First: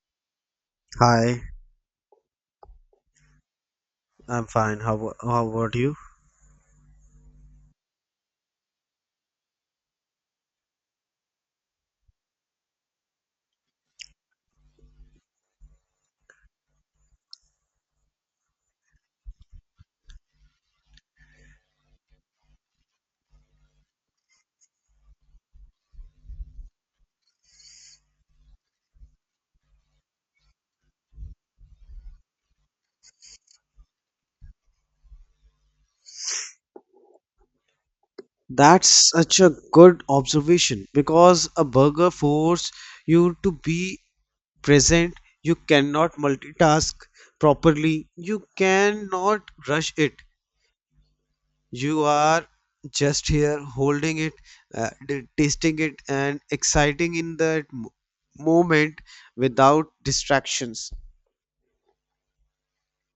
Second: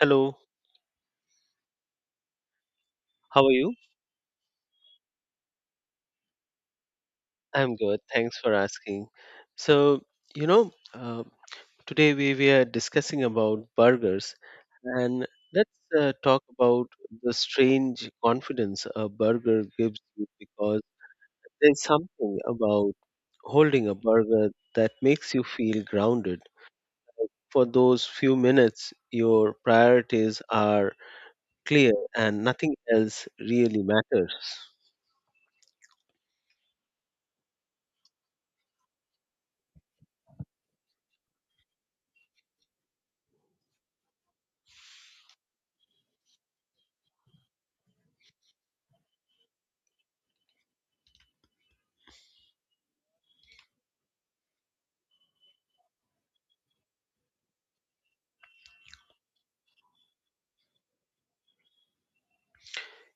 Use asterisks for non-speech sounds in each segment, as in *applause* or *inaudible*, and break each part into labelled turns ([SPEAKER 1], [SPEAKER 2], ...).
[SPEAKER 1] Hello,
[SPEAKER 2] Hi,
[SPEAKER 1] how are you?
[SPEAKER 2] I'm fine. How about you?
[SPEAKER 1] I'm good. Thanks for asking. So, you know, uh, Today we were discussing about burgers, and let's talk about the strange confidence a burger gives you because there's something about holding a burger that makes you feel grounded. For those few minutes, your priorities are clear and nothing else really matters.
[SPEAKER 2] That's such a good observation because a burger forces you to be present. You cannot multitask properly. You cannot rush it. You are just here holding it, tasting it, and exciting in that moment without distractions.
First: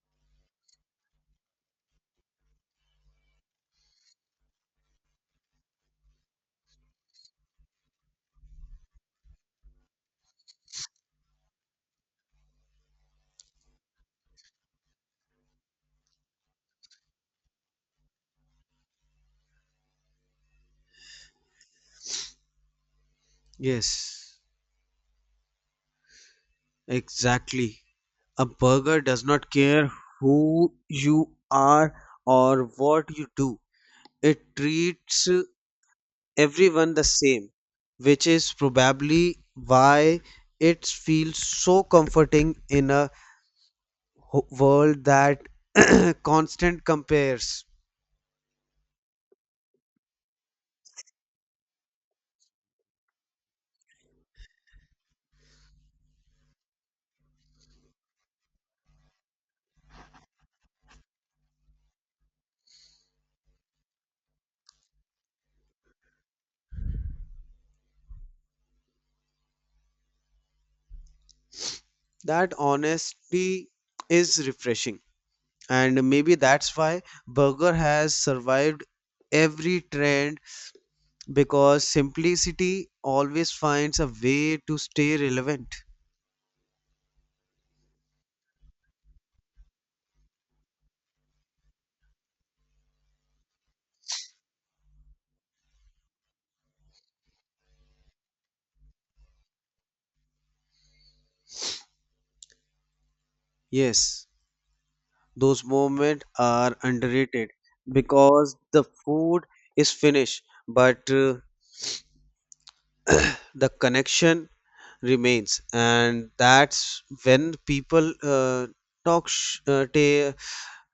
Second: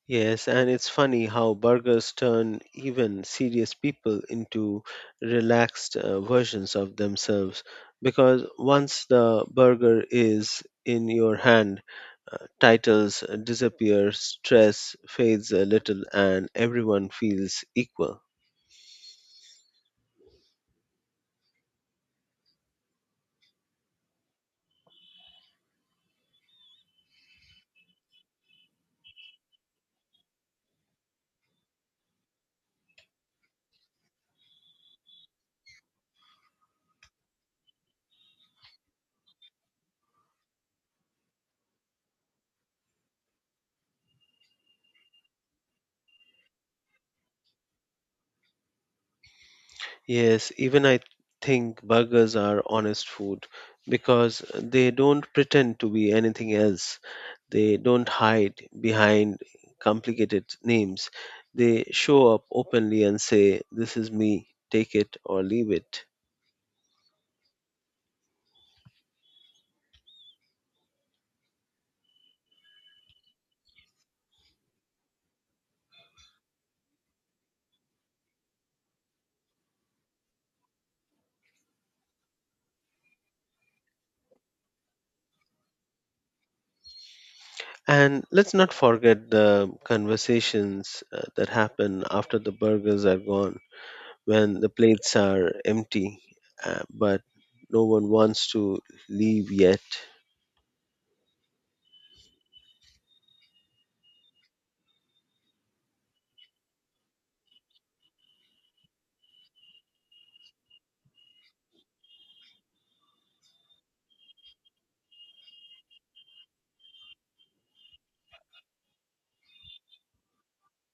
[SPEAKER 1] Yes, and it's funny how burgers turn even serious people into relaxed versions of themselves because once the burger is in your hand, titles disappear, stress fades a little, and everyone feels equal.
[SPEAKER 2] Yes, exactly. A burger does not care who you are or what you do. It treats everyone the same, which is probably why it feels so comforting in a world that *clears throat* constant compares.
[SPEAKER 1] Yes, even I think burgers are honest food because they don't pretend to be anything else. They don't hide behind complicated names. They show up openly and say, this is me, take it or leave it.
[SPEAKER 2] That honesty is refreshing, and maybe that's why burger has survived every trend because simplicity always finds a way to stay relevant.
[SPEAKER 1] And let's not forget the conversations that happen after the burgers are gone, when the plates are empty, but no one wants to leave yet.
[SPEAKER 2] Yes, those moments are underrated because the food is finished, but the connection remains, and that's when people talk sh- uh, ta-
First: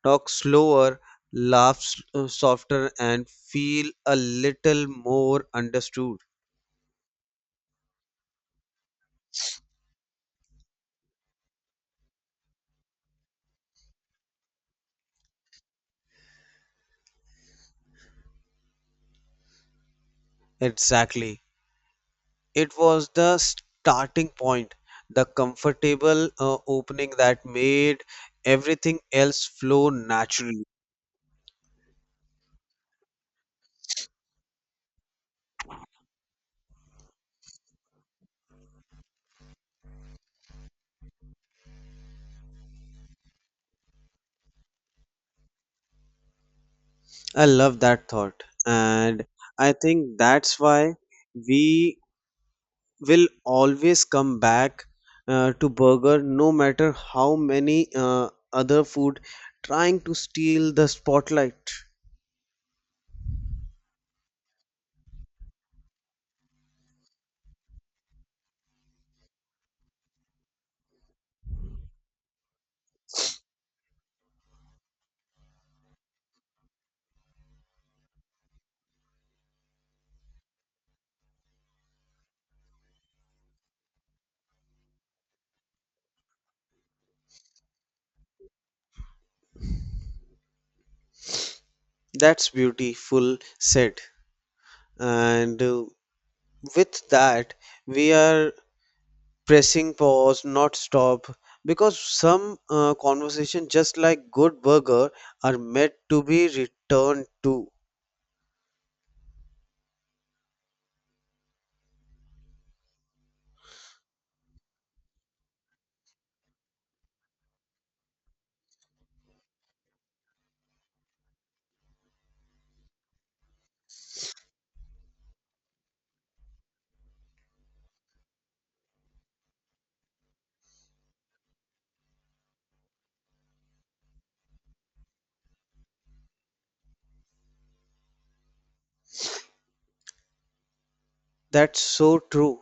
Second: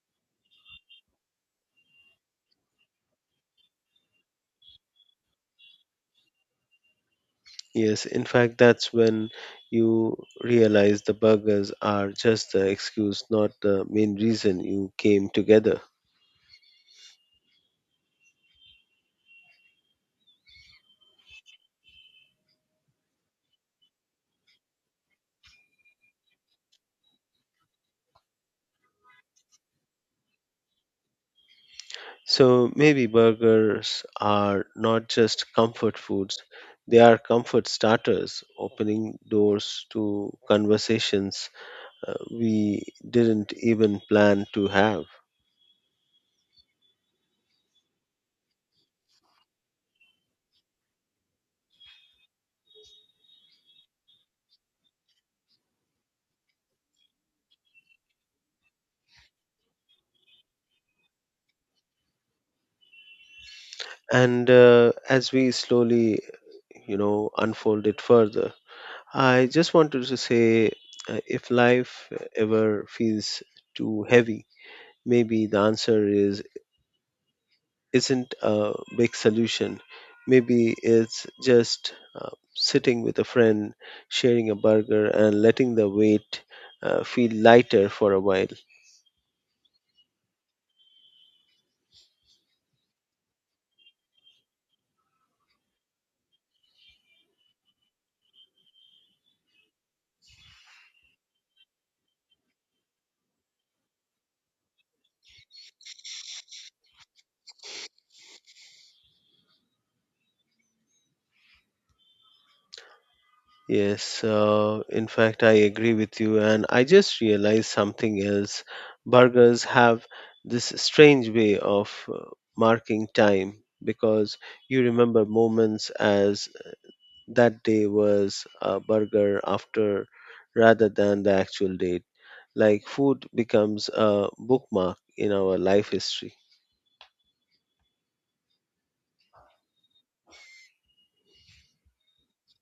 [SPEAKER 2] talk slower, laugh softer, and feel a little more understood.
[SPEAKER 1] Yes, in fact, that's when you realize the burgers are just the excuse, not the main reason you came together.
[SPEAKER 2] Exactly. It was the starting point, the comfortable opening that made everything else flow naturally.
[SPEAKER 1] So maybe burgers are not just comfort foods, they are comfort starters, opening doors to conversations we didn't even plan to have.
[SPEAKER 2] I love that thought. And I think that's why we will always come back to burger no matter how many other food trying to steal the spotlight.
[SPEAKER 1] And as we slowly, unfold it further, I just wanted to say if life ever feels too heavy, maybe the answer is isn't a big solution. Maybe it's just sitting with a friend, sharing a burger, and letting the weight feel lighter for a while.
[SPEAKER 2] That's beautiful said. And With that, we are pressing pause, not stop, because some conversation, just like good burger, are meant to be returned to.
[SPEAKER 1] Yes, in fact, I agree with you, and I just realized something else. Burgers have this strange way of marking time because you remember moments as that day was a burger after rather than the actual date. Like food becomes a bookmark in our life history.
[SPEAKER 2] That's so true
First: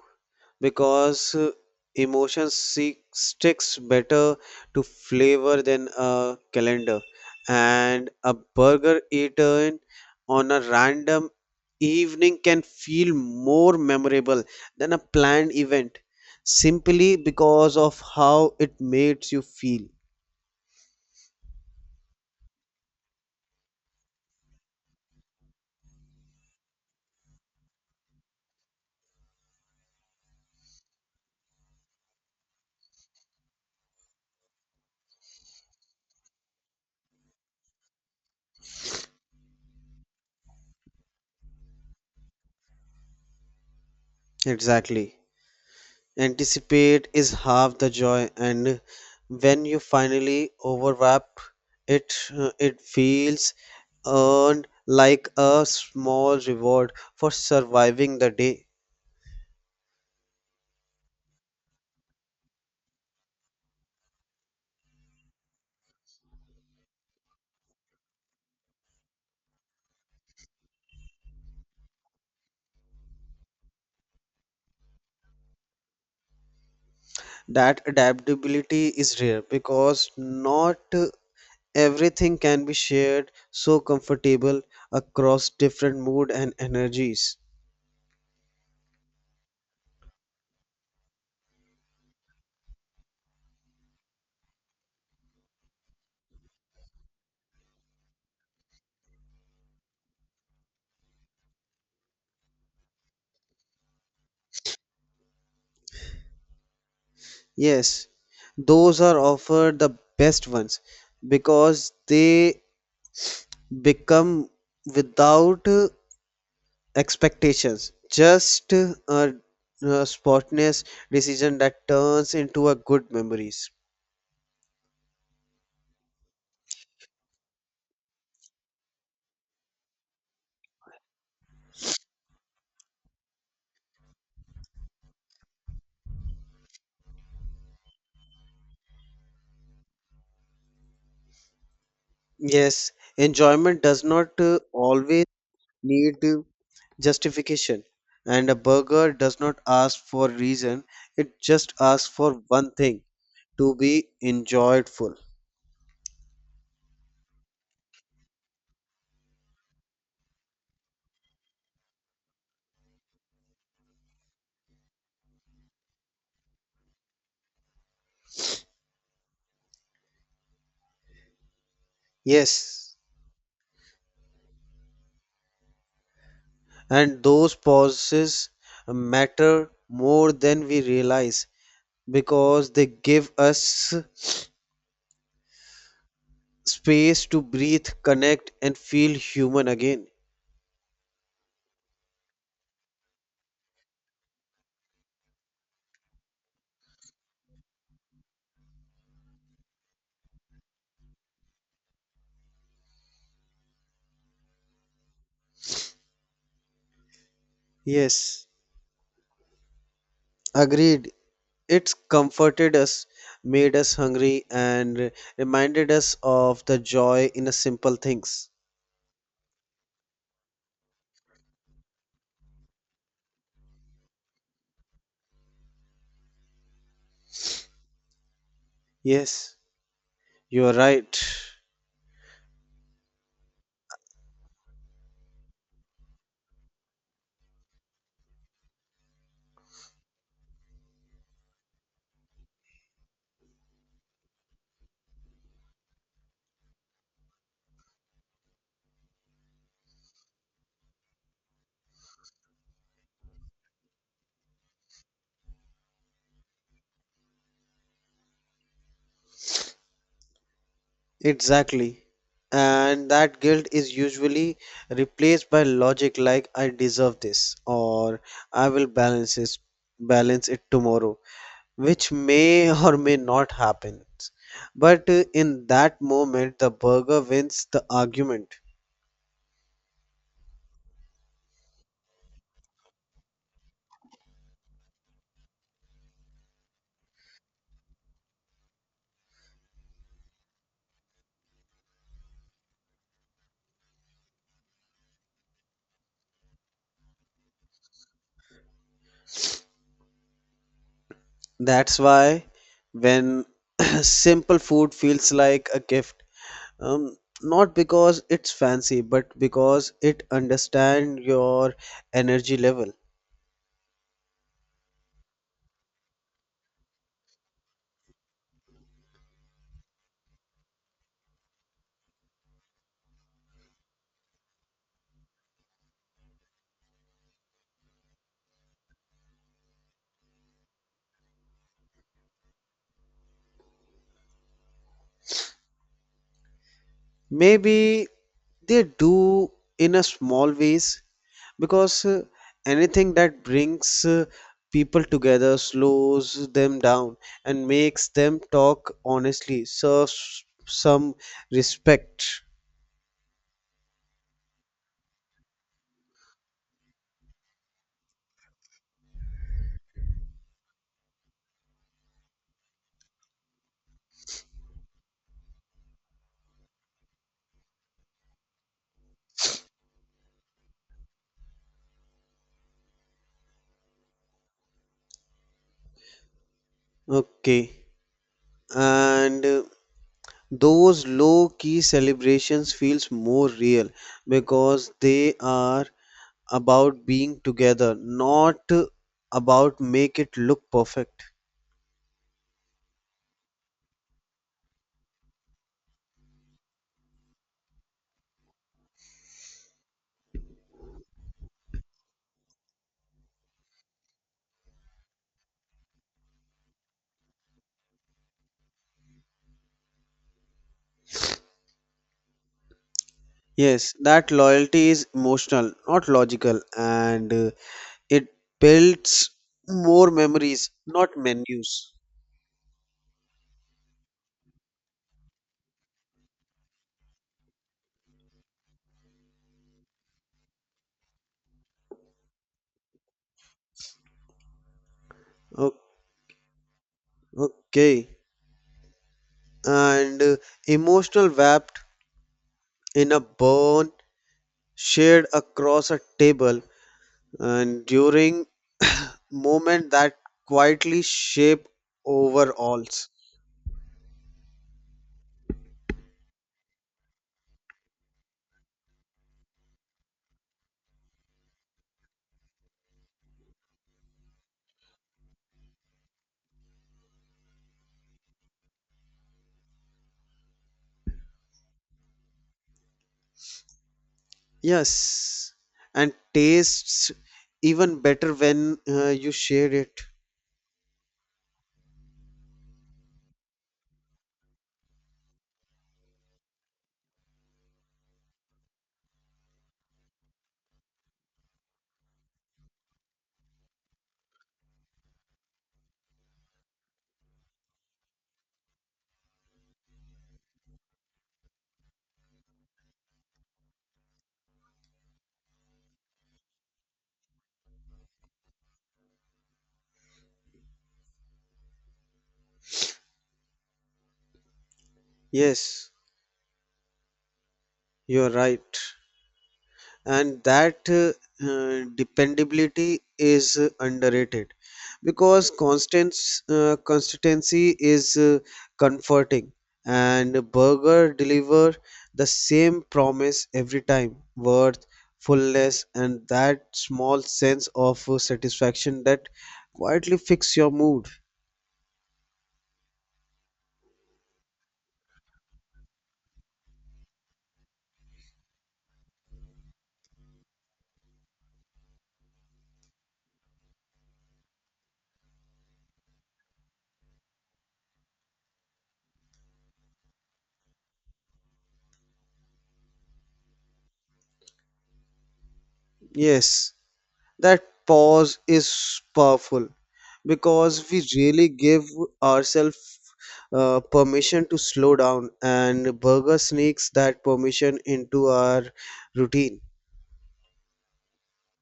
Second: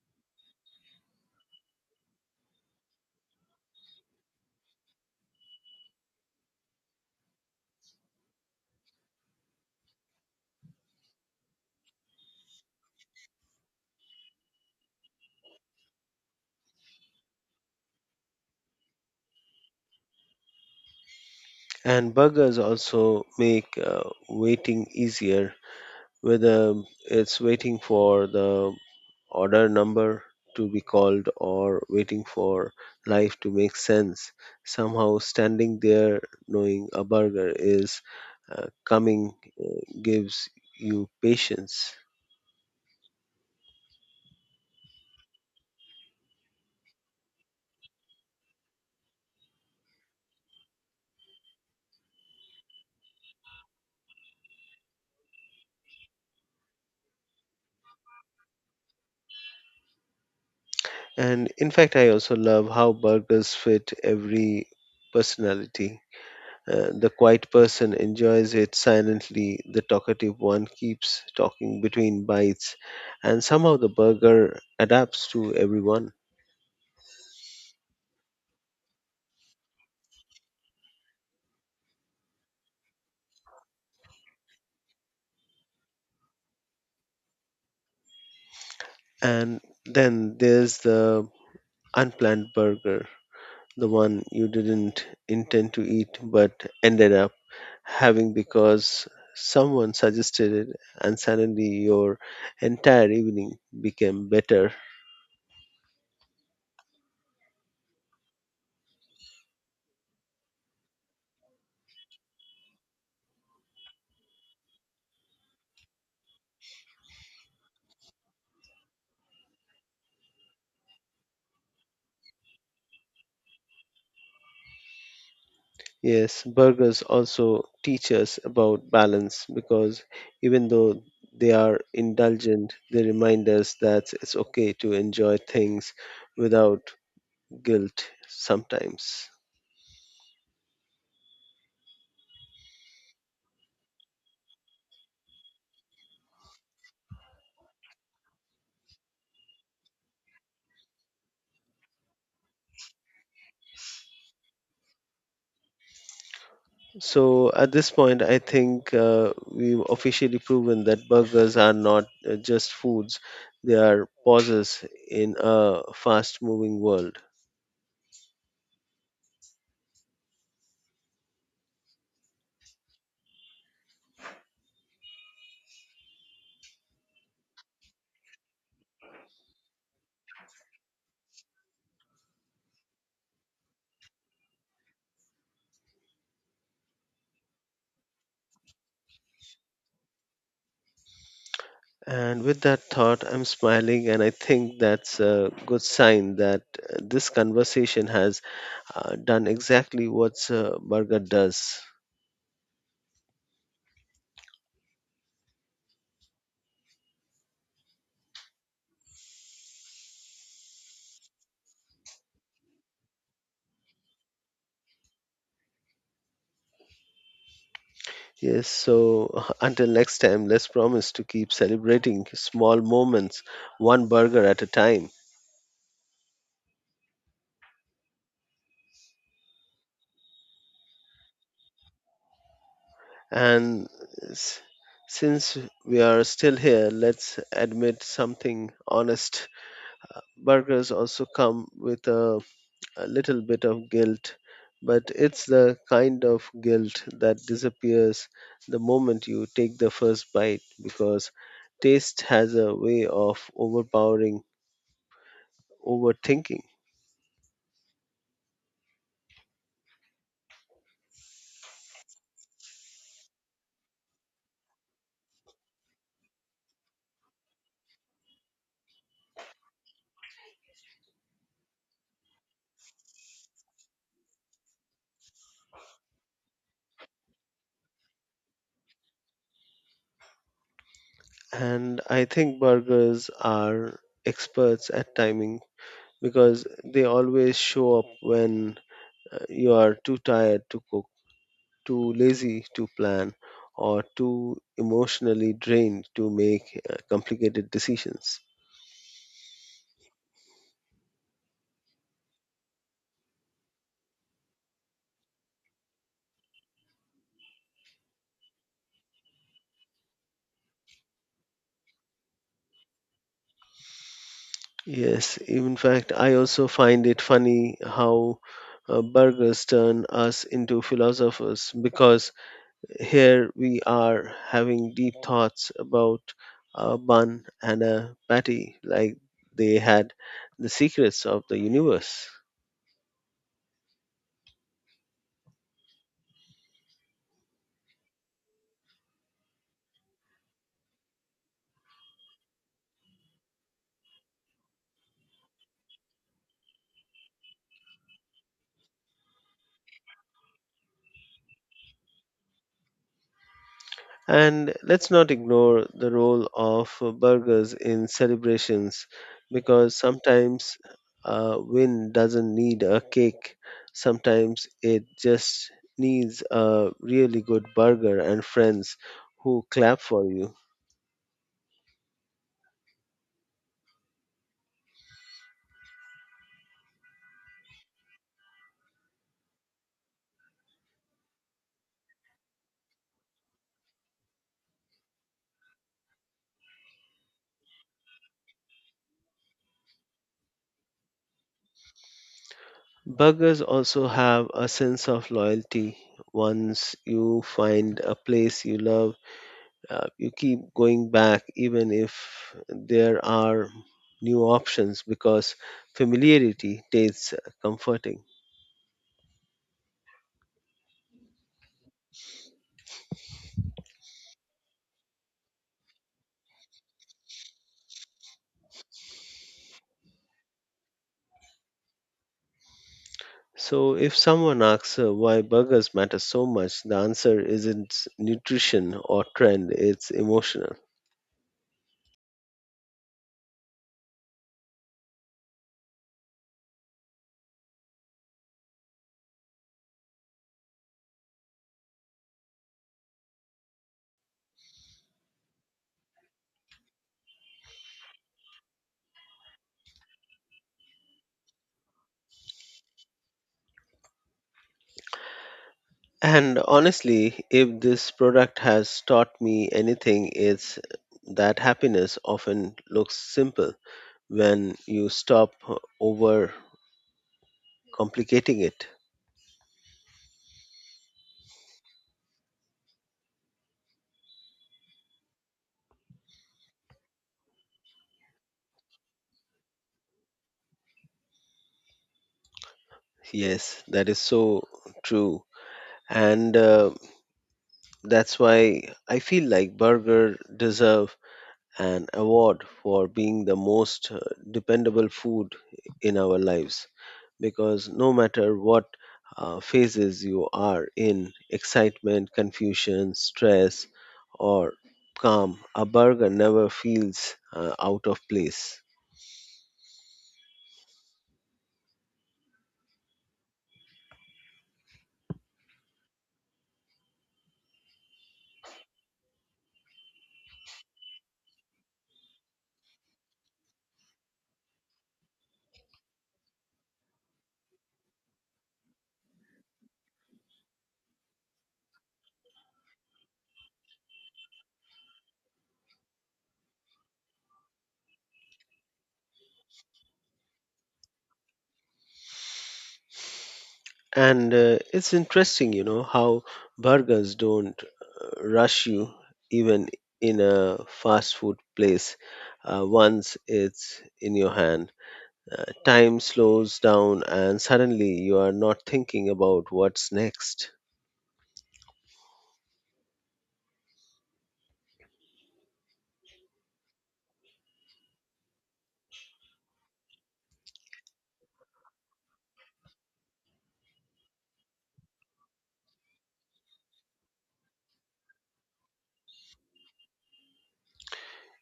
[SPEAKER 2] because emotion seek, sticks better to flavor than a calendar, and a burger eaten on a random evening can feel more memorable than a planned event simply because of how it makes you feel.
[SPEAKER 1] And burgers also make waiting easier, whether it's waiting for the order number to be called or waiting for life to make sense. Somehow standing there knowing a burger is coming gives you patience.
[SPEAKER 2] Exactly. Anticipate is half the joy, and when you finally overwrap it, it feels earned like a small reward for surviving the day.
[SPEAKER 1] And in fact, I also love how burgers fit every personality. The quiet person enjoys it silently, the talkative one keeps talking between bites, and somehow the burger adapts to everyone.
[SPEAKER 2] That adaptability is rare because not everything can be shared so comfortable across different mood and energies.
[SPEAKER 1] And then there's the unplanned burger, the one you didn't intend to eat but ended up having because someone suggested it, and suddenly your entire evening became better.
[SPEAKER 2] Yes, those are offered the best ones because they become without expectations just a spontaneous decision that turns into a good memories.
[SPEAKER 1] Yes, burgers also teach us about balance because even though they are indulgent, they remind us that it's okay to enjoy things without guilt sometimes.
[SPEAKER 2] Yes, enjoyment does not always need justification, and a burger does not ask for reason, it just asks for one thing, to be enjoyed.
[SPEAKER 1] So at this point, I think we've officially proven that burgers are not just foods, they are pauses in a fast moving world.
[SPEAKER 2] Yes, and those pauses matter more than we realize because they give us space to breathe, connect, and feel human again.
[SPEAKER 1] And with that thought, I'm smiling, and I think that's a good sign that this conversation has done exactly what a burger does.
[SPEAKER 2] Yes, agreed. It's comforted us, made us hungry, and reminded us of the joy in the simple things.
[SPEAKER 1] Yes, so *laughs* until next time, let's promise to keep celebrating small moments, one burger at a time.
[SPEAKER 2] Yes, you're right.
[SPEAKER 1] And s- since we are still here, let's admit something honest. Burgers also come with a little bit of guilt, but it's the kind of guilt that disappears the moment you take the first bite because taste has a way of overpowering overthinking.
[SPEAKER 2] Exactly. And that guilt is usually replaced by logic like I deserve this or I will balance it tomorrow which may or may not happen. But in that moment, the burger wins the argument.
[SPEAKER 1] And I think burgers are experts at timing because they always show up when you are too tired to cook, too lazy to plan, or too emotionally drained to make complicated decisions.
[SPEAKER 2] That's why when *clears throat* simple food feels like a gift, um, not because it's fancy, but because it understands your energy level.
[SPEAKER 1] Yes, in fact, I also find it funny how burgers turn us into philosophers because here we are having deep thoughts about a bun and a patty like they had the secrets of the universe.
[SPEAKER 2] Maybe they do in a small ways because anything that brings people together slows them down and makes them talk honestly, serves some respect.
[SPEAKER 1] And let's not ignore the role of burgers in celebrations because sometimes a win doesn't need a cake, sometimes it just needs a really good burger and friends who clap for you.
[SPEAKER 2] Okay. And Those low key celebrations feels more real because they are about being together, not about make it look perfect.
[SPEAKER 1] Burgers also have a sense of loyalty. Once you find a place you love, you keep going back even if there are new options because familiarity tastes comforting.
[SPEAKER 2] Yes, that loyalty is emotional, not logical, and it builds more memories, not menus.
[SPEAKER 1] So if someone asks why burgers matter so much, the answer isn't nutrition or trend, it's emotional.
[SPEAKER 2] O- Okay, and emotional wrapped in a bond shared across a table and during *coughs* *clears throat* moment that quietly shape overalls.
[SPEAKER 1] And honestly, if this product has taught me anything, it's that happiness often looks simple when you stop over complicating it.
[SPEAKER 2] Yes, and tastes even better when you share it.
[SPEAKER 1] Yes, that is so true, and that's why I feel like burger deserve an award for being the most dependable food in our lives, because no matter what phases you are in, excitement, confusion, stress, or calm, a burger never feels out of place.
[SPEAKER 2] Yes, you're right. And that dependability is underrated because constant consistency is comforting, and burger deliver the same promise every time, worth fullness, and that small sense of satisfaction that quietly fix your mood.
[SPEAKER 1] And it's interesting, you know, how burgers don't rush you even in a fast food place once it's in your hand. Time slows down, and suddenly you are not thinking about what's next.
[SPEAKER 2] Yes, that pause is powerful because we really give ourselves permission to slow down, and burger sneaks that permission into our routine.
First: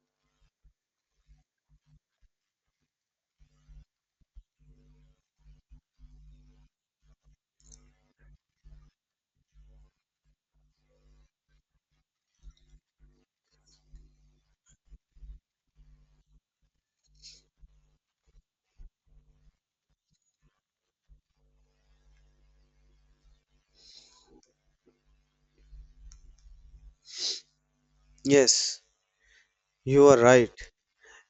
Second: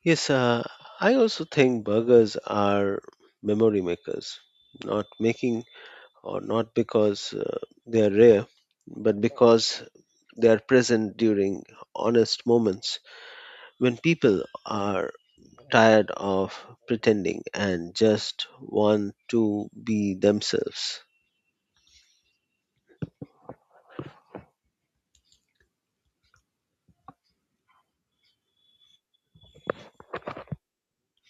[SPEAKER 1] Yes, I also think burgers are memory makers, not making or not because they are rare, but because they are present during honest moments when people are tired of pretending and just want to be themselves.
[SPEAKER 2] Yes, you are right.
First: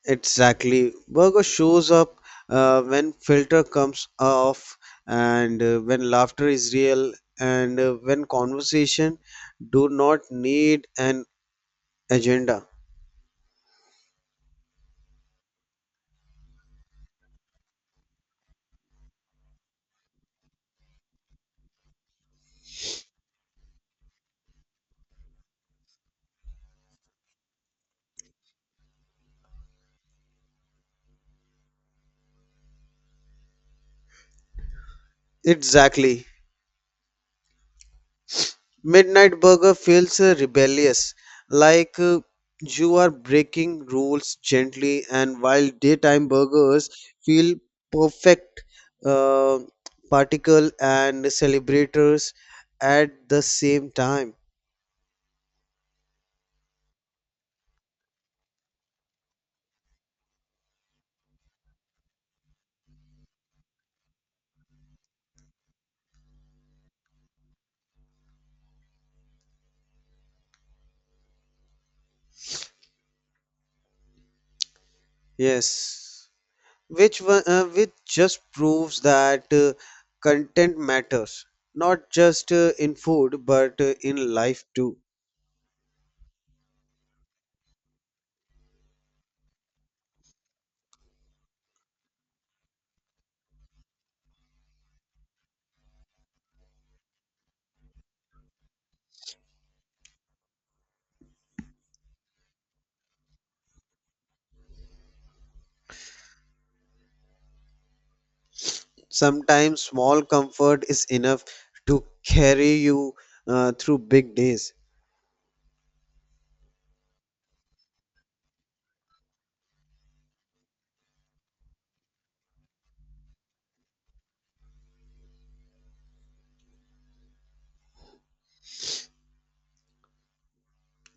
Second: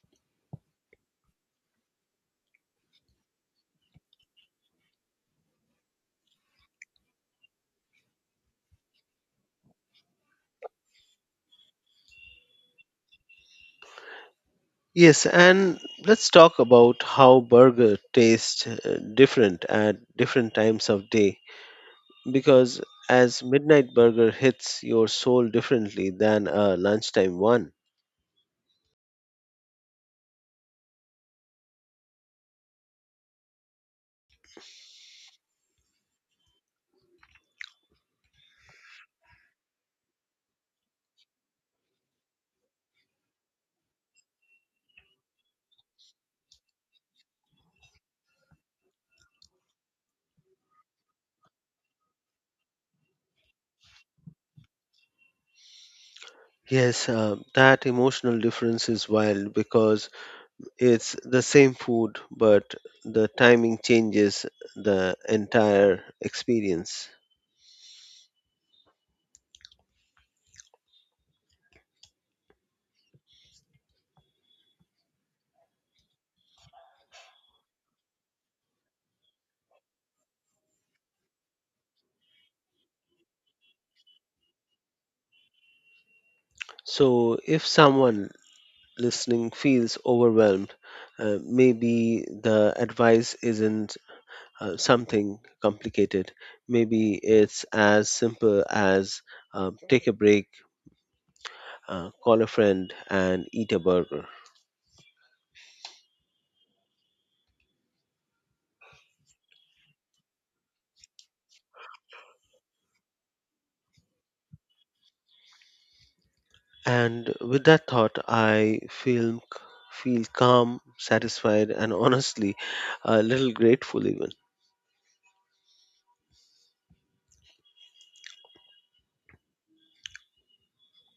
[SPEAKER 2] Exactly. Burger shows up when filter comes off, and when laughter is real, and when conversation do not need an agenda.
[SPEAKER 1] Yes, and let's talk about how burger tastes different at different times of day because as midnight burger hits your soul differently than a lunchtime one.
[SPEAKER 2] Exactly. Midnight Burger feels rebellious, like you are breaking rules gently, and while daytime burgers feel perfect, uh, particle and celebrators at the same time.
[SPEAKER 1] Yes, that emotional difference is wild because it's the same food, but the timing changes the entire experience.
[SPEAKER 2] Yes, which just proves that content matters, not just in food but in life too.
[SPEAKER 1] So, if someone listening feels overwhelmed, maybe the advice isn't something complicated. Maybe it's as simple as take a break, call a friend, and eat a burger.
[SPEAKER 2] Sometimes small comfort is enough to carry you through big days.
[SPEAKER 1] And with that thought, I feel calm, satisfied, and *laughs* honestly, a little grateful even.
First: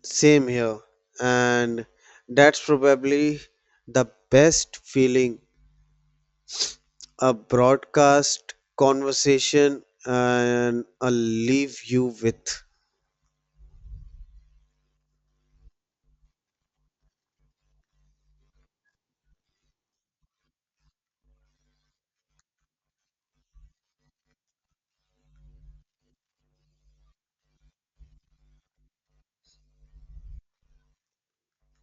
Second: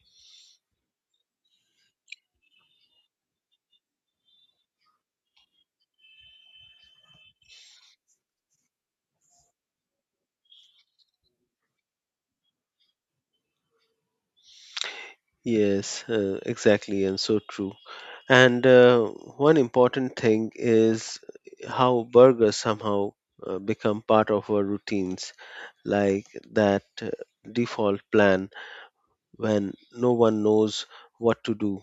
[SPEAKER 2] Same here. And that's probably the best feeling a broadcast conversation and I'll leave you with.
[SPEAKER 1] Yes, exactly, and so true. And one important thing is how burgers somehow become part of our routines, like that default plan when no one knows what to do,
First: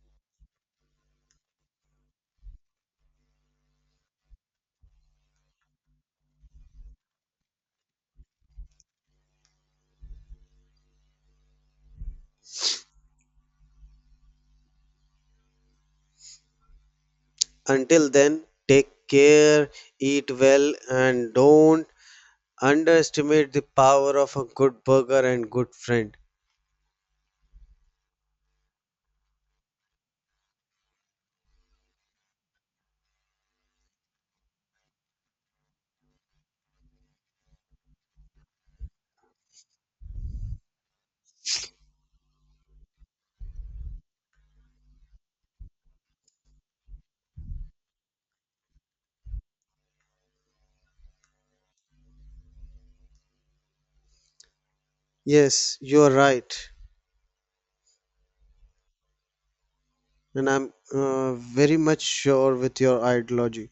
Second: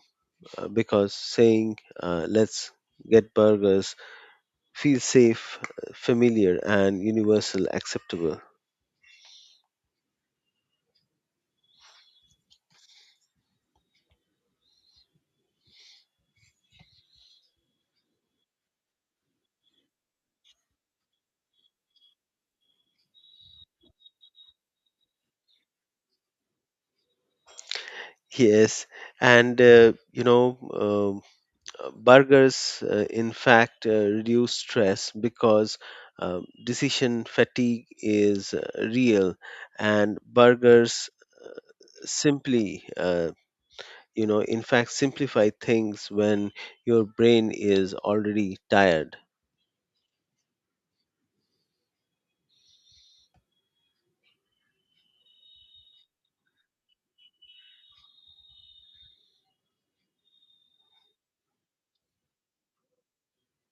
[SPEAKER 1] because saying, let's get burgers, feels safe, familiar, and universal acceptable.
[SPEAKER 2] Until then, take care, eat well, and don't underestimate the power of a good burger and good friend.
[SPEAKER 1] Yes, and burgers in fact reduce stress because uh, decision fatigue is real and burgers simply in fact simplify things when your brain is already tired.
[SPEAKER 2] Yes, you're right. And I'm very much sure with your ideology.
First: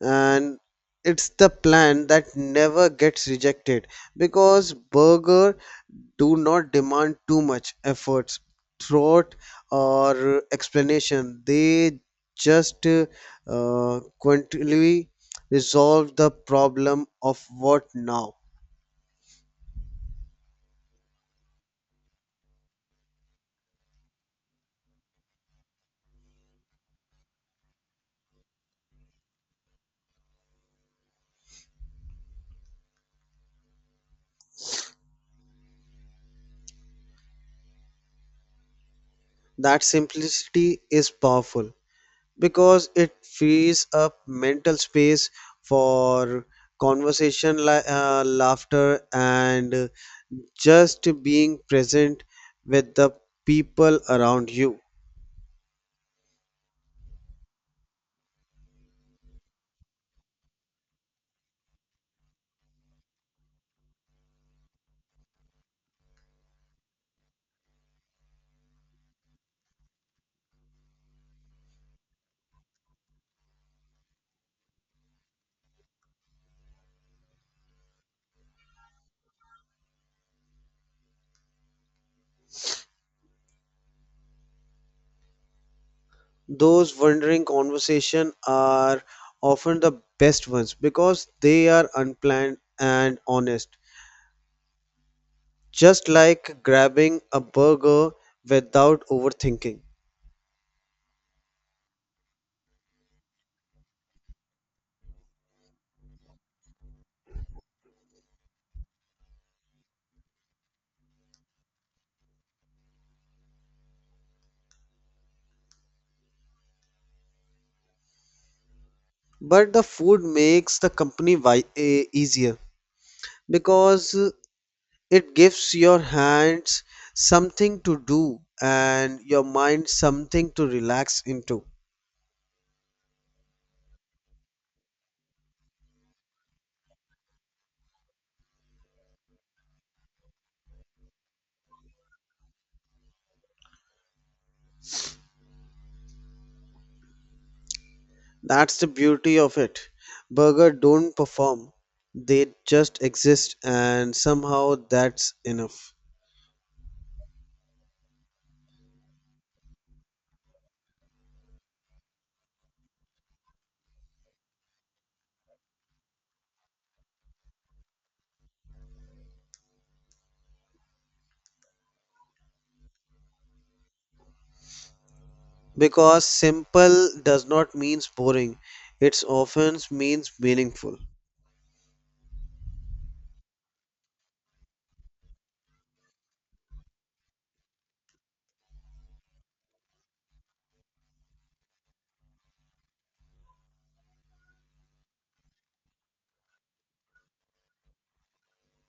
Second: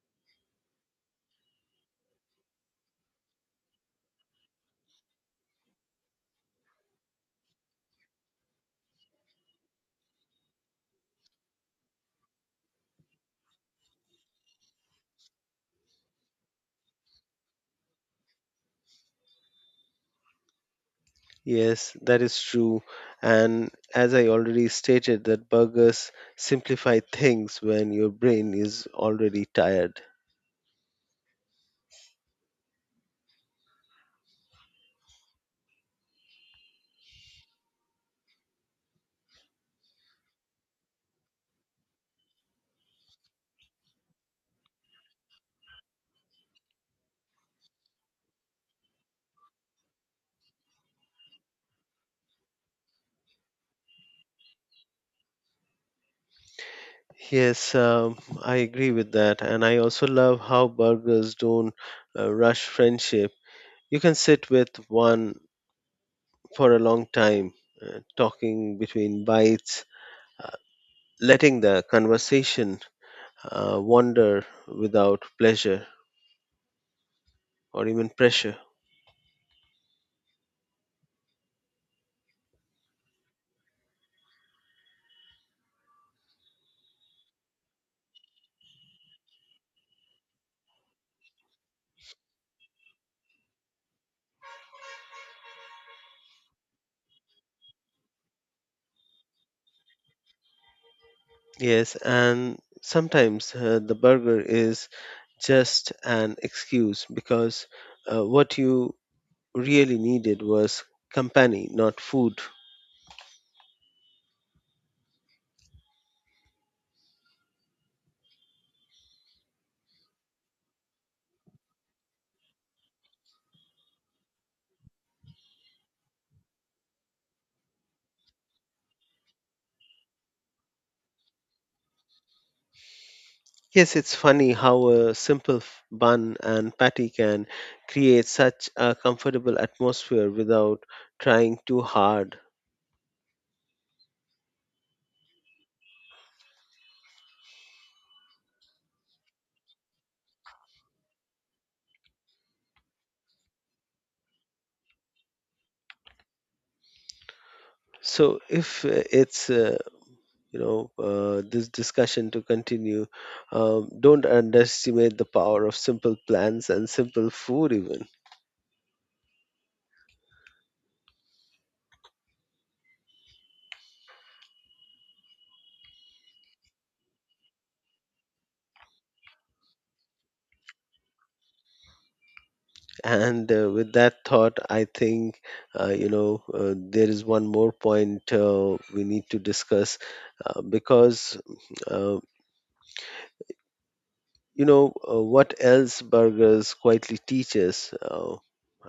[SPEAKER 2] And it's the plan that never gets rejected because burger do not demand too much efforts, thought, or explanation. They just quantitably resolve the problem of what now.
[SPEAKER 1] Yes, that is true, and as I already stated that burgers simplify things when your brain is already tired.
[SPEAKER 2] That simplicity is powerful, because it frees up mental space for conversation, laughter, and just being present with the people around you.
[SPEAKER 1] Yes, I agree with that. And I also love how burgers don't rush friendship. You can sit with one for a long time, talking between bites, uh, letting the conversation wander without pleasure or even pressure.
[SPEAKER 2] Those wandering conversation are often the best ones because they are unplanned and honest, just like grabbing a burger without overthinking.
[SPEAKER 1] Yes, and sometimes the burger is just an excuse because what you really needed was company, not food.
[SPEAKER 2] But the food makes the company easier because it gives your hands something to do and your mind something to relax into.
[SPEAKER 1] Yes, it's funny how a simple bun and patty can create such a comfortable atmosphere without trying too hard.
[SPEAKER 2] That's the beauty of it. Burger don't perform, they just exist, and somehow that's enough.
[SPEAKER 1] So, if it's you know this discussion to continue, don't underestimate the power of simple plans and simple food, even.
[SPEAKER 2] Because simple does not mean boring, it often means meaningful.
[SPEAKER 1] And with that thought, I think there is one more point we need to discuss because. Uh, You know, what else burgers quietly teach us,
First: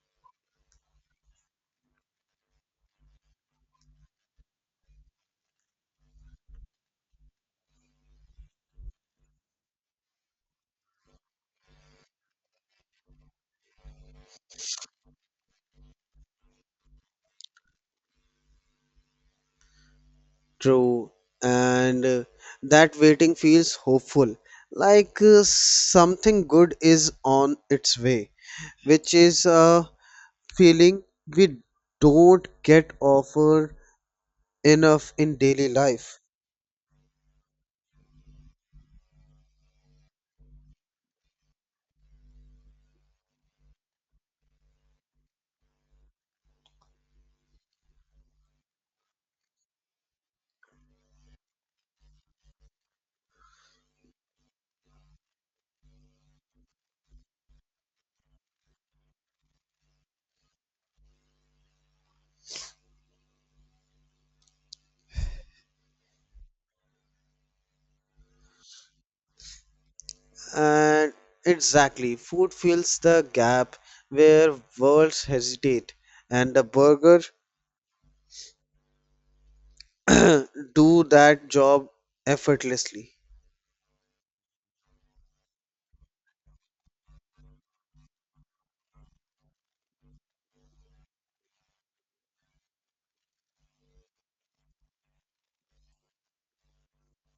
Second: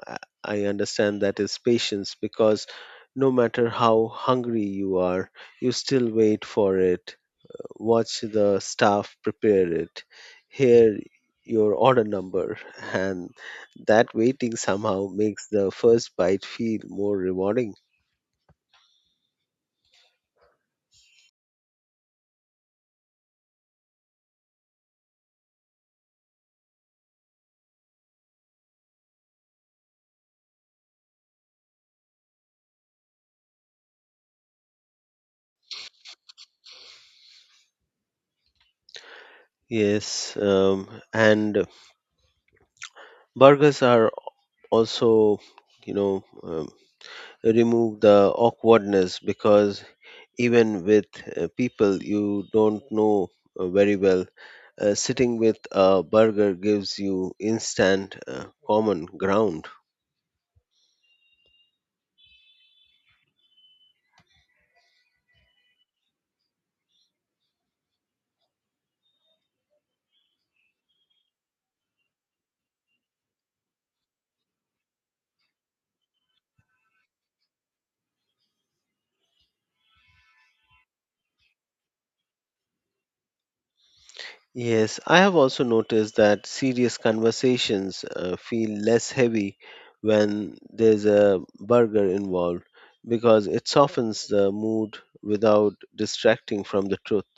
[SPEAKER 1] I I understand that is patience because no matter how hungry you are, you still wait for it, watch the staff prepare it, hear your order number, *laughs* and that waiting somehow makes the first bite feel more rewarding.
[SPEAKER 2] True, and that waiting feels hopeful, like something good is on its way, which is a feeling we don't get offered enough in daily life.
[SPEAKER 1] Yes, and burgers are also, you know, um, remove the awkwardness because even with people you don't know very well. Sitting with a burger gives you instant common ground.
[SPEAKER 2] And exactly, food fills the gap where worlds hesitate, and the burger *clears throat* do that job effortlessly.
[SPEAKER 1] Yes, I have also noticed that serious conversations feel less heavy when there's a burger involved because it softens the mood without distracting from the truth.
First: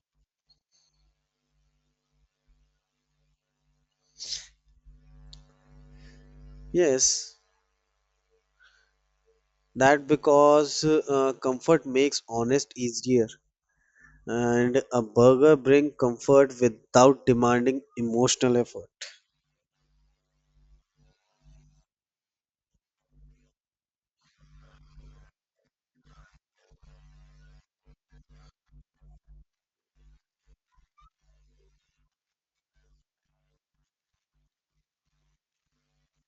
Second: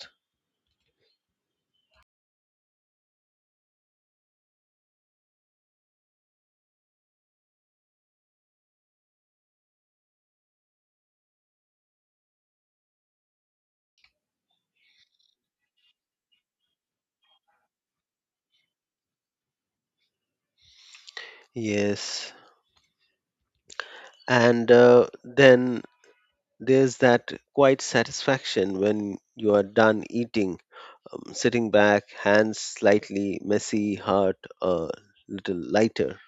[SPEAKER 2] Yes, that because comfort makes honest easier, and a burger bring comfort without demanding emotional effort.
[SPEAKER 1] Yes, and then there's that quite satisfaction when you are done eating, sitting back, hands slightly messy, heart a little lighter.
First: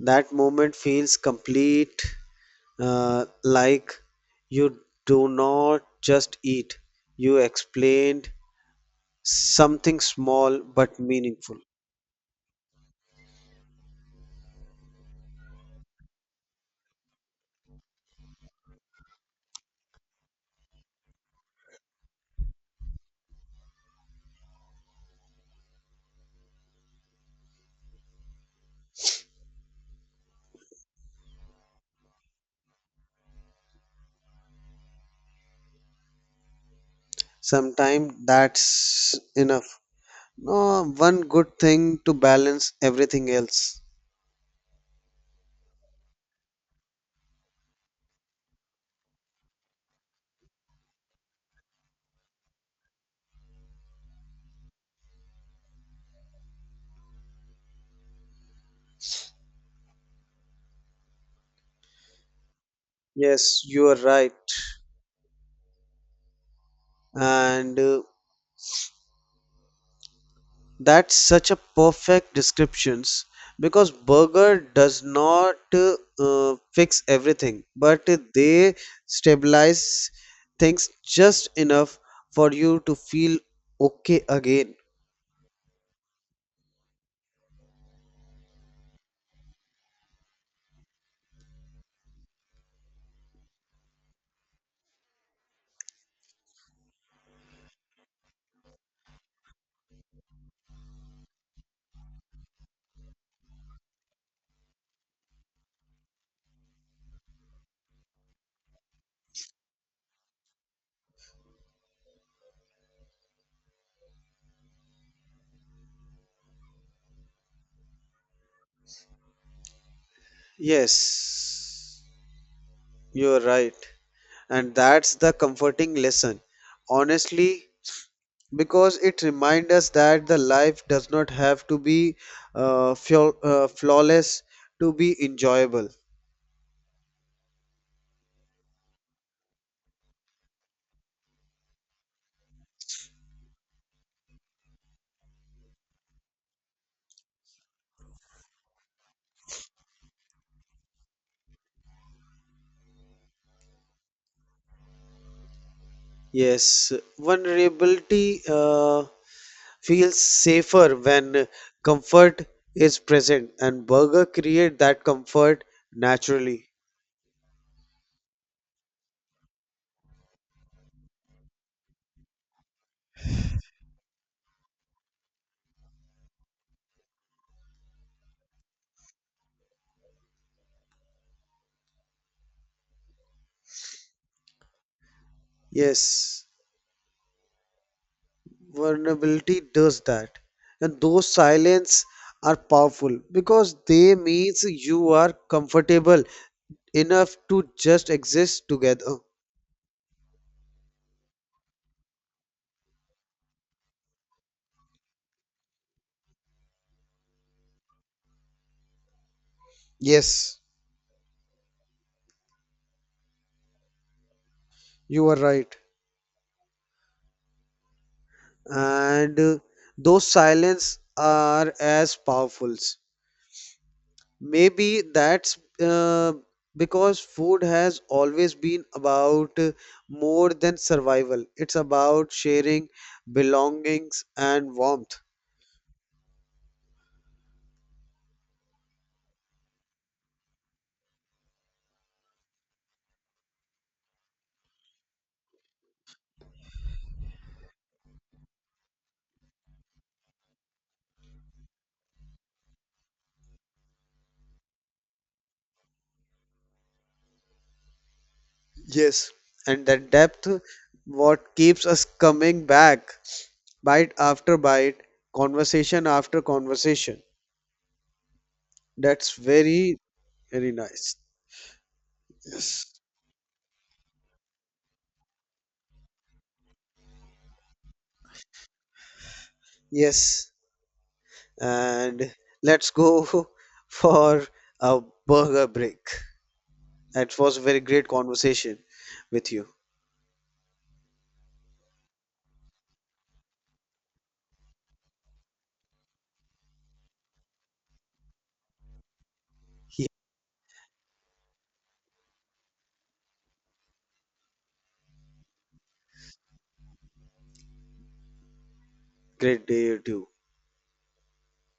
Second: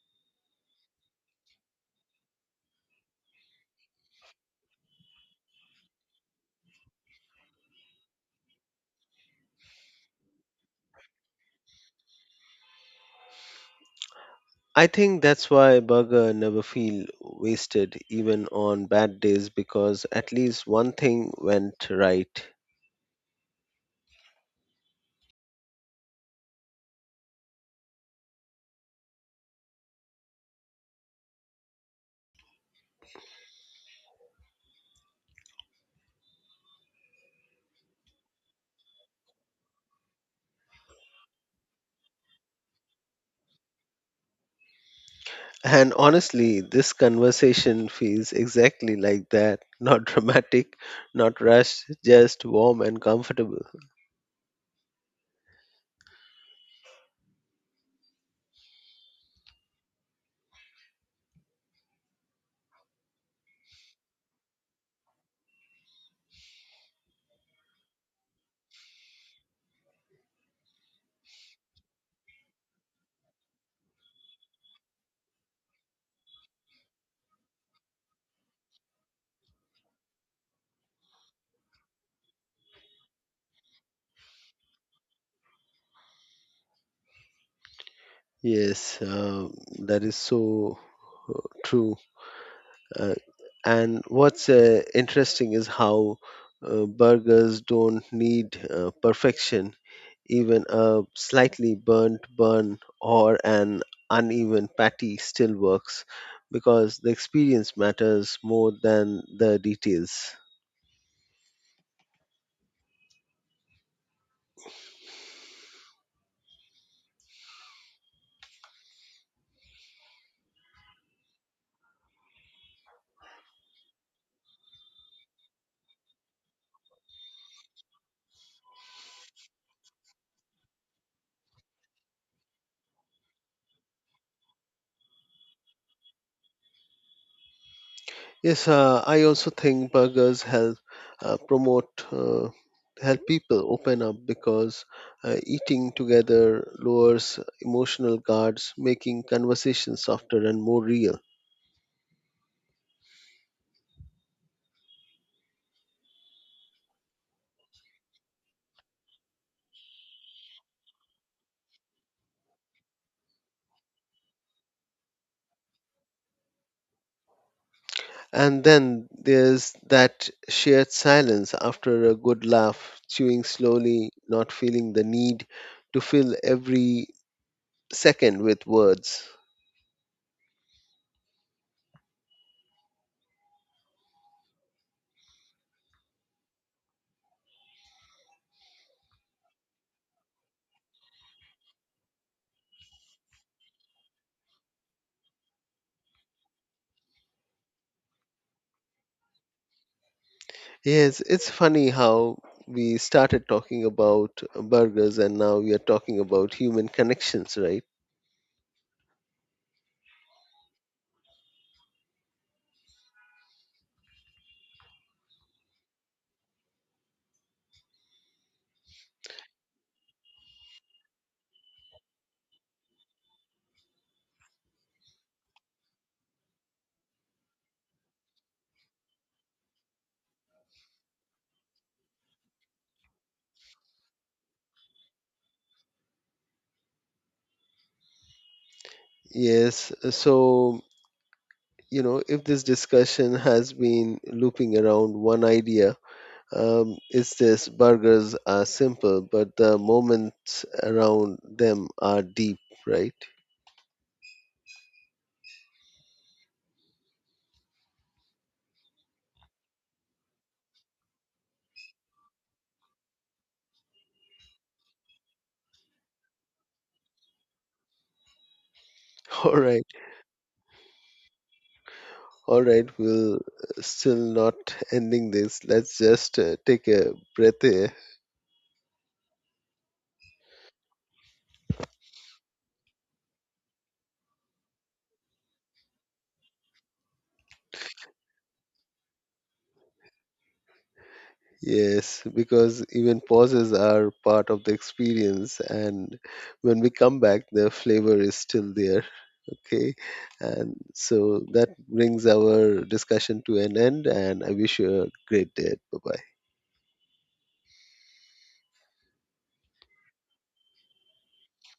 [SPEAKER 2] That moment feels complete, like you do not just eat, you explained something small but meaningful.
[SPEAKER 1] I think that's why burger never feel wasted even on bad days because at least one thing went right.
[SPEAKER 2] Sometimes that's enough, no one good thing to balance everything else.
[SPEAKER 1] And honestly, this conversation feels exactly like that. *laughs* Not dramatic, not rushed, just warm and comfortable.
[SPEAKER 2] Yes, you are right, and that's such a perfect descriptions because burger does not fix everything, but they stabilize things just enough for you to feel okay again.
[SPEAKER 1] Yes, that is so true. Uh, and what's interesting is how burgers don't need perfection. Even a slightly burnt bun or an uneven patty still works because the experience matters more than the details.
[SPEAKER 2] Yes, you're right. And that's the comforting lesson. Honestly, because it reminds us that the life does not have to be flawless to be enjoyable.
[SPEAKER 1] Yes, I also think burgers help promote help people open up because eating together lowers emotional guards, making conversation softer and more real.
[SPEAKER 2] Yes, vulnerability feels safer when comfort is present, and burger create that comfort naturally.
[SPEAKER 1] And then there's that shared silence after a good laugh, chewing slowly, not feeling the need to fill every second with words.
[SPEAKER 2] Yes, vulnerability does that, and those silence are powerful because they means you are comfortable enough to just exist together.
[SPEAKER 1] Yes, it's funny how we started talking about burgers and now we are talking about human connections, right?
[SPEAKER 2] Yes, you are right, and those silence are as powerful. Maybe that's because food has always been about more than survival. It's about sharing belongings and warmth.
[SPEAKER 1] Yes, so, if this discussion has been looping around one idea, it's this burgers are simple, but the moments around them are deep, right?
[SPEAKER 2] Yes, and that depth what keeps us coming back bite after bite, conversation after conversation. That's
[SPEAKER 1] *laughs* All right,
[SPEAKER 2] very, very nice.
[SPEAKER 1] all right,
[SPEAKER 2] Yes.
[SPEAKER 1] we'll still not ending this. Let's just take a breath here.
[SPEAKER 2] Yes, and let's go *laughs* for a burger break. It was a very great conversation with you.
[SPEAKER 1] Yes, because even pauses are part of the experience, and when we come back, the flavor is still there. Okay,
[SPEAKER 2] Yeah.
[SPEAKER 1] and so that brings our discussion to an end, and I wish you a great day. Bye bye.
[SPEAKER 2] Great day to you.